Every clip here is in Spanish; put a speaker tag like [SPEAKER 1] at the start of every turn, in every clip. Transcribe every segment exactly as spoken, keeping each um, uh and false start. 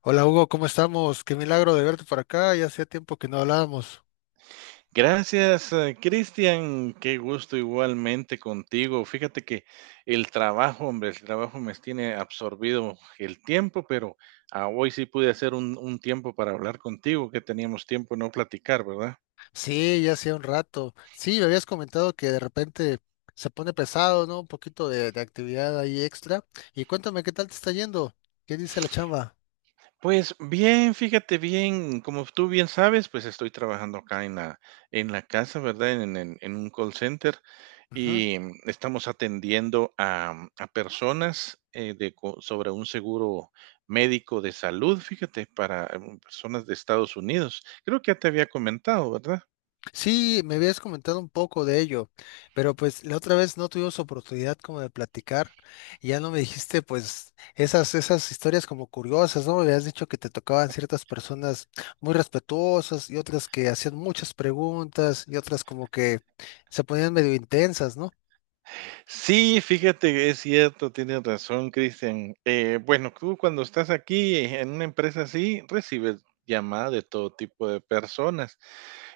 [SPEAKER 1] Hola Hugo, ¿cómo estamos? Qué milagro de verte por acá, ya hacía tiempo que no hablábamos.
[SPEAKER 2] Gracias, eh, Cristian. Qué gusto igualmente contigo. Fíjate que el trabajo, hombre, el trabajo me tiene absorbido el tiempo, pero ah, hoy sí pude hacer un, un tiempo para hablar contigo, que teníamos tiempo de no platicar, ¿verdad?
[SPEAKER 1] Sí, ya hacía un rato. Sí, me habías comentado que de repente se pone pesado, ¿no? Un poquito de, de actividad ahí extra. Y cuéntame, ¿qué tal te está yendo? ¿Qué dice la chamba?
[SPEAKER 2] Pues bien, fíjate bien, como tú bien sabes, pues estoy trabajando acá en la, en la casa, ¿verdad? En, en- en un call center y mm, estamos atendiendo a, a personas eh, de, co- sobre un seguro médico de salud, fíjate, para mm, personas de Estados Unidos. Creo que ya te había comentado, ¿verdad?
[SPEAKER 1] Sí, me habías comentado un poco de ello, pero pues la otra vez no tuvimos oportunidad como de platicar y ya no me dijiste pues esas, esas historias como curiosas, ¿no? Me habías dicho que te tocaban ciertas personas muy respetuosas y otras que hacían muchas preguntas y otras como que se ponían medio intensas, ¿no?
[SPEAKER 2] Sí, fíjate que es cierto, tienes razón, Cristian. Eh, bueno, tú cuando estás aquí en una empresa así, recibes llamadas de todo tipo de personas.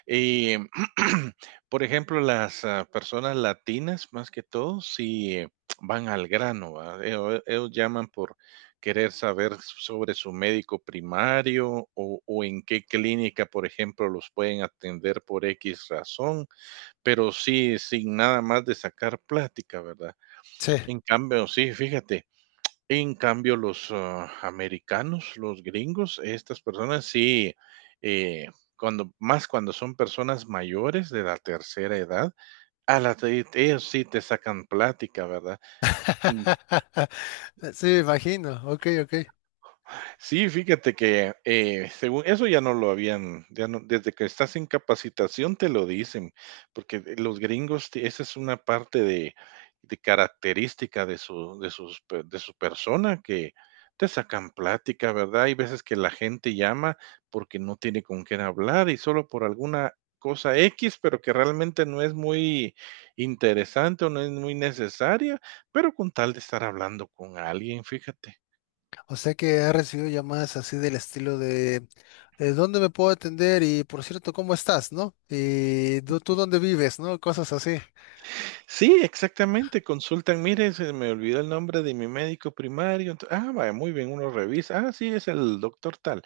[SPEAKER 2] Y, por ejemplo, las ah, personas latinas, más que todo, sí eh, van al grano, ¿va? Ellos, ellos llaman por querer saber sobre su médico primario o, o en qué clínica, por ejemplo, los pueden atender por X razón, pero sí sin nada más de sacar plática, ¿verdad?
[SPEAKER 1] Sí.
[SPEAKER 2] En cambio, sí, fíjate, en cambio los, ah, americanos, los gringos, estas personas sí, eh, cuando más cuando son personas mayores de la tercera edad, a la te ellos sí te sacan plática, ¿verdad?
[SPEAKER 1] Sí, me imagino. Ok, ok.
[SPEAKER 2] Sí, fíjate que eh, según eso ya no lo habían, ya no, desde que estás en capacitación te lo dicen, porque de- los gringos, te- esa es una parte de, de característica de su, de sus, pe- de su persona, que te sacan plática, ¿verdad? Hay veces que la gente llama porque no tiene con quién hablar y solo por alguna cosa X, pero que realmente no es muy interesante o no es muy necesaria, pero con tal de estar hablando con alguien, fíjate.
[SPEAKER 1] O sea que ha recibido llamadas así del estilo de eh, ¿dónde me puedo atender? Y por cierto, ¿cómo estás? ¿No? Y ¿tú, tú dónde vives? ¿No? Cosas así.
[SPEAKER 2] Sí, exactamente, consultan, mire, se me olvidó el nombre de mi médico primario, ento- ah, vaya, muy bien, uno revisa, ah, sí, es el doctor tal.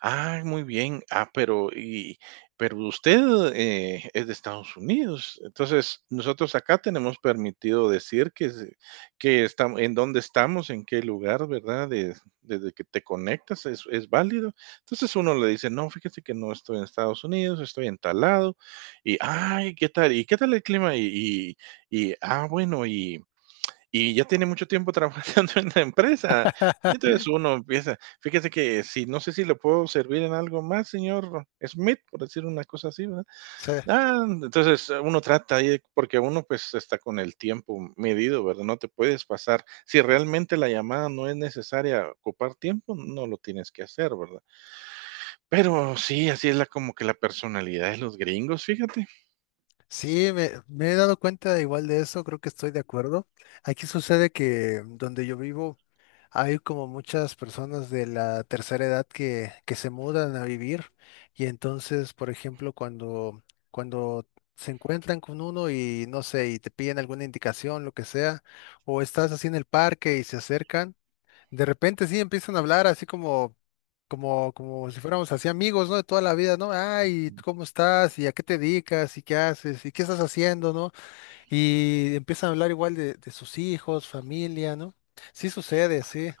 [SPEAKER 2] Ah, muy bien. Ah, pero y pero usted, eh, es de Estados Unidos. Entonces, nosotros acá tenemos permitido decir que se que estamos en dónde estamos, en qué lugar, ¿verdad? De desde que te conectas es es válido. Entonces, uno le dice: "No, fíjese que no estoy en Estados Unidos, estoy en tal lado". Y: "Ay, ¿qué tal? ¿Y qué tal el clima?". Y y y: "Ah, bueno, y y ya tiene mucho tiempo trabajando en la empresa. Y entonces uno empieza, fíjese que si no sé si le puedo servir en algo más, señor Smith, por decir una cosa así, ¿verdad?
[SPEAKER 1] O
[SPEAKER 2] Ah, entonces eh, uno trata ahí, de- porque uno pues está con el tiempo medido, ¿verdad? No te puedes pasar. Si realmente la llamada no es necesaria ocupar tiempo, no lo tienes que hacer, ¿verdad? Pero sí, así es la como que la personalidad de los gringos, fíjate.
[SPEAKER 1] sí, me, me he dado cuenta igual de eso, creo que estoy de acuerdo. Aquí sucede que mm, donde yo vivo. Hay como muchas personas de la tercera edad que, que se mudan a vivir y entonces, por ejemplo, cuando, cuando se encuentran con uno y no sé, y te piden alguna indicación, lo que sea, o estás así en el parque y se acercan, de repente sí empiezan a hablar así como, como, como si fuéramos así amigos, ¿no? De toda la vida, ¿no? Ay, ¿tú ¿cómo estás? ¿Y a qué te dedicas? ¿Y qué haces? ¿Y qué estás haciendo? ¿No? Y empiezan a hablar igual de, de sus hijos, familia, ¿no? Sí sucede, sí.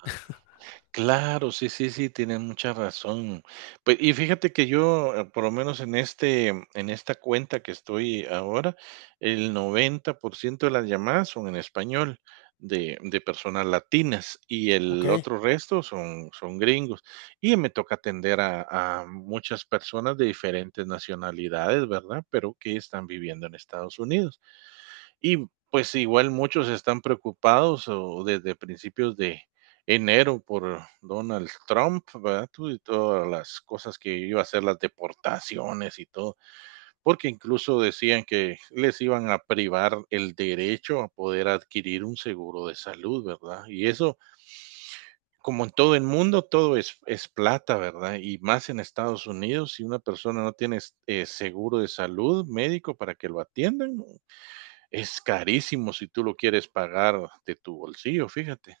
[SPEAKER 2] Claro, sí, sí, sí, tienen mucha razón. Pues, y fíjate que yo, eh, por lo menos en este, mm, en esta cuenta que estoy ahora, el noventa por ciento de las llamadas son en español de, de personas latinas y
[SPEAKER 1] Ok,
[SPEAKER 2] el otro resto son, son gringos. Y me toca atender a, a muchas personas de diferentes nacionalidades, ¿verdad? Pero que están viviendo en Estados Unidos. Y pues igual muchos están preocupados o desde principios de enero por Donald Trump, ¿verdad? Tú Y todas las cosas que iba a hacer, las deportaciones y todo, porque incluso decían que les iban a privar el derecho a poder adquirir un seguro de salud, ¿verdad? Y eso, como en todo el mundo, todo es, es plata, ¿verdad? Y más en Estados Unidos, si una persona no tiene eh, seguro de salud médico para que lo atiendan, es carísimo si tú lo quieres pagar de tu bolsillo, fíjate.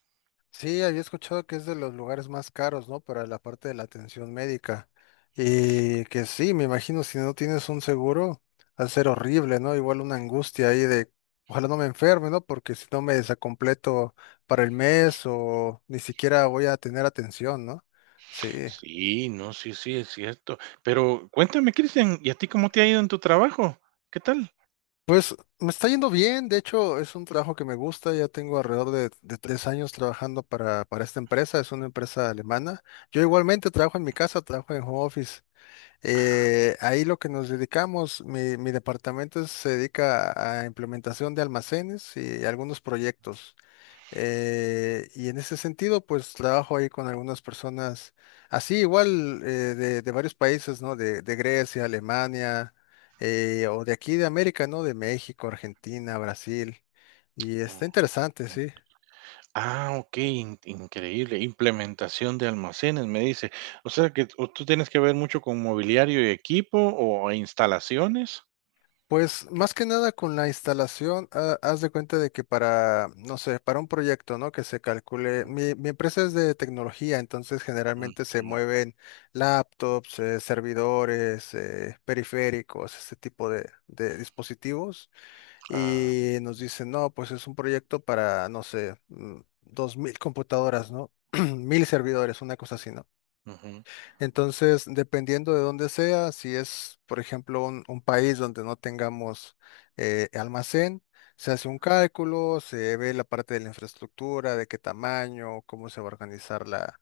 [SPEAKER 1] sí, había escuchado que es de los lugares más caros, ¿no? Para la parte de la atención médica. Y que sí, me imagino, si no tienes un seguro, va a ser horrible, ¿no? Igual una angustia ahí de, ojalá no me enferme, ¿no? Porque si no me desacompleto para el mes o ni siquiera voy a tener atención, ¿no? Sí.
[SPEAKER 2] Sí, no, sí, sí, es cierto. Pero cuéntame, Cristian, ¿y a ti cómo te ha ido en tu trabajo? ¿Qué tal?
[SPEAKER 1] Pues me está yendo bien, de hecho es un trabajo que me gusta, ya tengo alrededor de, de tres años trabajando para, para esta empresa, es una empresa alemana. Yo igualmente trabajo en mi casa, trabajo en home office. Eh, ahí lo que nos dedicamos, mi, mi departamento se dedica a implementación de almacenes y algunos proyectos. Eh, y en ese sentido, pues trabajo ahí con algunas personas, así igual eh, de, de varios países, ¿no? De, de Grecia, Alemania, eh, o de aquí de América, ¿no? De México, Argentina, Brasil. Y está interesante,
[SPEAKER 2] Ujú.
[SPEAKER 1] sí.
[SPEAKER 2] Ah, ok, in- increíble. Implementación de almacenes, me dice. O sea que o tú tienes que ver mucho con mobiliario y equipo o instalaciones.
[SPEAKER 1] Pues más que nada con la instalación, ha- haz de cuenta de que para, no sé, para un proyecto, ¿no? Que se calcule, mi, mi empresa es de tecnología, entonces
[SPEAKER 2] Ujú,
[SPEAKER 1] generalmente se
[SPEAKER 2] ujú.
[SPEAKER 1] mueven laptops, eh, servidores, eh, periféricos, este tipo de, de dispositivos,
[SPEAKER 2] Ah,
[SPEAKER 1] y nos dicen, no, pues es un proyecto para, no sé, mm, dos mil computadoras, ¿no? Mil servidores, una cosa así, ¿no?
[SPEAKER 2] ujú,
[SPEAKER 1] Entonces, dependiendo de dónde sea, si es, por ejemplo, un, un país donde no tengamos eh, almacén, se hace un cálculo, se ve la parte de la infraestructura, de qué tamaño, cómo se va a organizar la,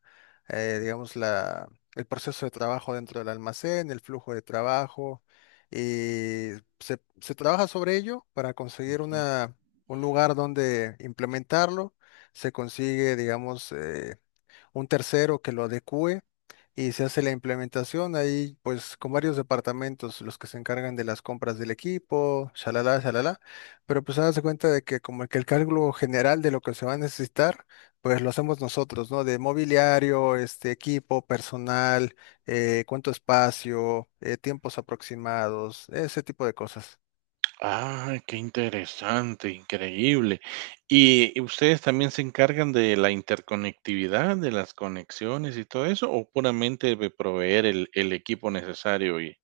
[SPEAKER 1] eh, digamos, la, el proceso de trabajo dentro del almacén, el flujo de trabajo, y se, se trabaja sobre ello para conseguir
[SPEAKER 2] ujú.
[SPEAKER 1] una, un lugar donde implementarlo. Se consigue, digamos, eh, un tercero que lo adecue y se hace la implementación ahí, pues con varios departamentos, los que se encargan de las compras del equipo, shalala, shalala, pero pues se cuenta de que como que el cálculo general de lo que se va a necesitar, pues lo hacemos nosotros, ¿no? De mobiliario, este equipo, personal, eh, cuánto espacio, eh, tiempos aproximados, ese tipo de cosas.
[SPEAKER 2] Ah, qué interesante, increíble. ¿Y ustedes también se encargan de la interconectividad, de las conexiones y todo eso, o puramente de proveer el, el equipo necesario y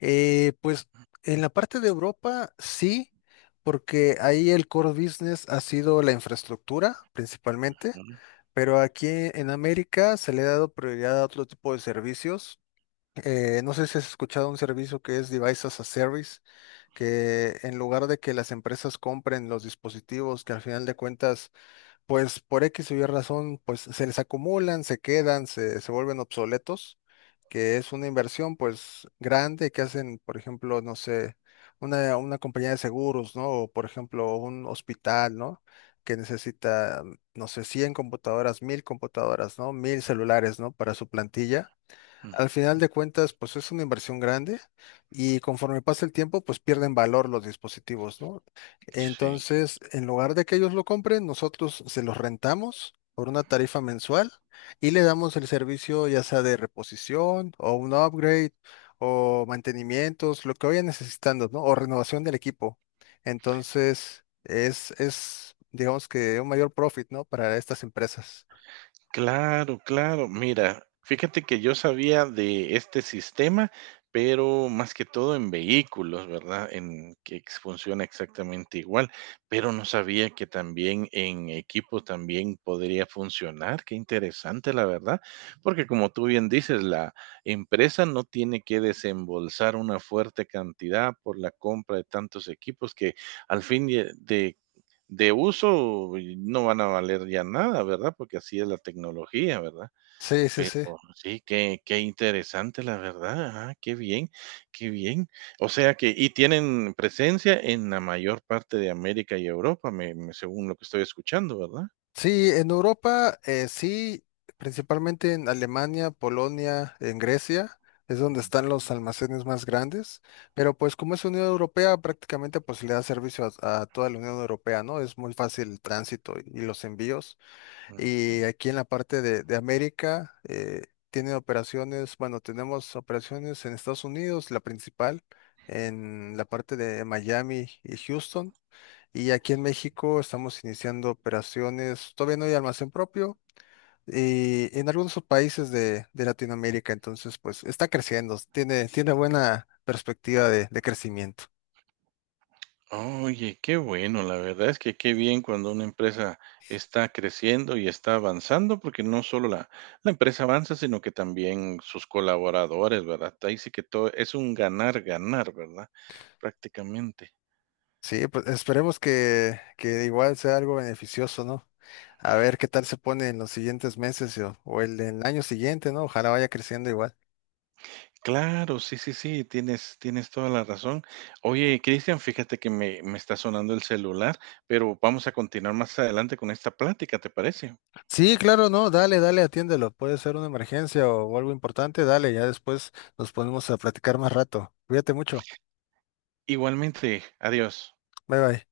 [SPEAKER 1] Eh, pues en la parte de Europa sí, porque ahí el core business ha sido la infraestructura principalmente,
[SPEAKER 2] Ujú,
[SPEAKER 1] pero aquí en América se le ha dado prioridad a otro tipo de servicios. Eh, no sé si has escuchado un servicio que es Device as a Service, que en lugar de que las empresas compren los dispositivos que al final de cuentas pues por X o Y razón, pues se les acumulan, se quedan, se, se vuelven obsoletos, que es una inversión pues grande que hacen, por ejemplo, no sé, una, una compañía de seguros, ¿no? O por ejemplo, un hospital, ¿no? Que necesita, no sé, cien computadoras, mil computadoras, ¿no? Mil celulares, ¿no? Para su plantilla.
[SPEAKER 2] ujú,
[SPEAKER 1] Al final de cuentas, pues es una inversión grande y conforme pasa el tiempo, pues pierden valor los dispositivos, ¿no?
[SPEAKER 2] sí.
[SPEAKER 1] Entonces, en lugar de que ellos lo compren, nosotros se los rentamos por una tarifa mensual y le damos el servicio ya sea de reposición o un upgrade o mantenimientos, lo que vayan necesitando, ¿no? O renovación del equipo. Entonces, es, es, digamos que un mayor profit, ¿no? Para estas empresas.
[SPEAKER 2] Claro, claro. Mira, fíjate que yo sabía de este sistema, pero más que todo en vehículos, ¿verdad? En que ex- funciona exactamente igual, pero no sabía que también en equipo también podría funcionar. Qué interesante, la verdad, porque como tú bien dices, la empresa no tiene que desembolsar una fuerte cantidad por la compra de tantos equipos que al fin y- de de uso no van a valer ya nada, ¿verdad? Porque así es la tecnología, ¿verdad?
[SPEAKER 1] Sí, sí,
[SPEAKER 2] Pero
[SPEAKER 1] sí.
[SPEAKER 2] sí, qué, qué interesante, la verdad. Ajá, qué bien, qué bien. O sea que, y tienen presencia en la mayor parte de América y Europa, me- me- según lo que estoy escuchando, ¿verdad?
[SPEAKER 1] Sí, en Europa, eh, sí, principalmente en Alemania, Polonia, en Grecia, es donde están los almacenes más grandes, pero pues como es Unión Europea, prácticamente pues le da servicio a, a toda la Unión Europea, ¿no? Es muy fácil el tránsito y, y los envíos.
[SPEAKER 2] Ujú.
[SPEAKER 1] Y aquí en la parte de, de América, eh, tiene operaciones, bueno, tenemos operaciones en Estados Unidos, la principal, en la parte de Miami y Houston. Y aquí en México estamos iniciando operaciones, todavía no hay almacén propio, y en algunos países de, de Latinoamérica, entonces pues está creciendo, tiene, tiene buena perspectiva de, de crecimiento.
[SPEAKER 2] Oye, qué bueno, la verdad es que qué bien cuando una empresa está creciendo y está avanzando, porque no solo la, la empresa avanza, sino que también sus colaboradores, ¿verdad? Ahí sí que todo es un ganar, ganar, ¿verdad? Prácticamente.
[SPEAKER 1] Sí, pues esperemos que, que igual sea algo beneficioso, ¿no? A ver qué tal se pone en los siguientes meses o, o el, el año siguiente, ¿no? Ojalá vaya creciendo igual.
[SPEAKER 2] Claro, sí, sí, sí, tienes, tienes toda la razón. Oye, Cristian, fíjate que me, me está sonando el celular, pero vamos a continuar más adelante con esta plática, ¿te parece?
[SPEAKER 1] Sí, claro, no, dale, dale, atiéndelo. Puede ser una emergencia o, o algo importante, dale, ya después nos ponemos a platicar más rato. Cuídate mucho.
[SPEAKER 2] Igualmente, adiós.
[SPEAKER 1] Bye bye.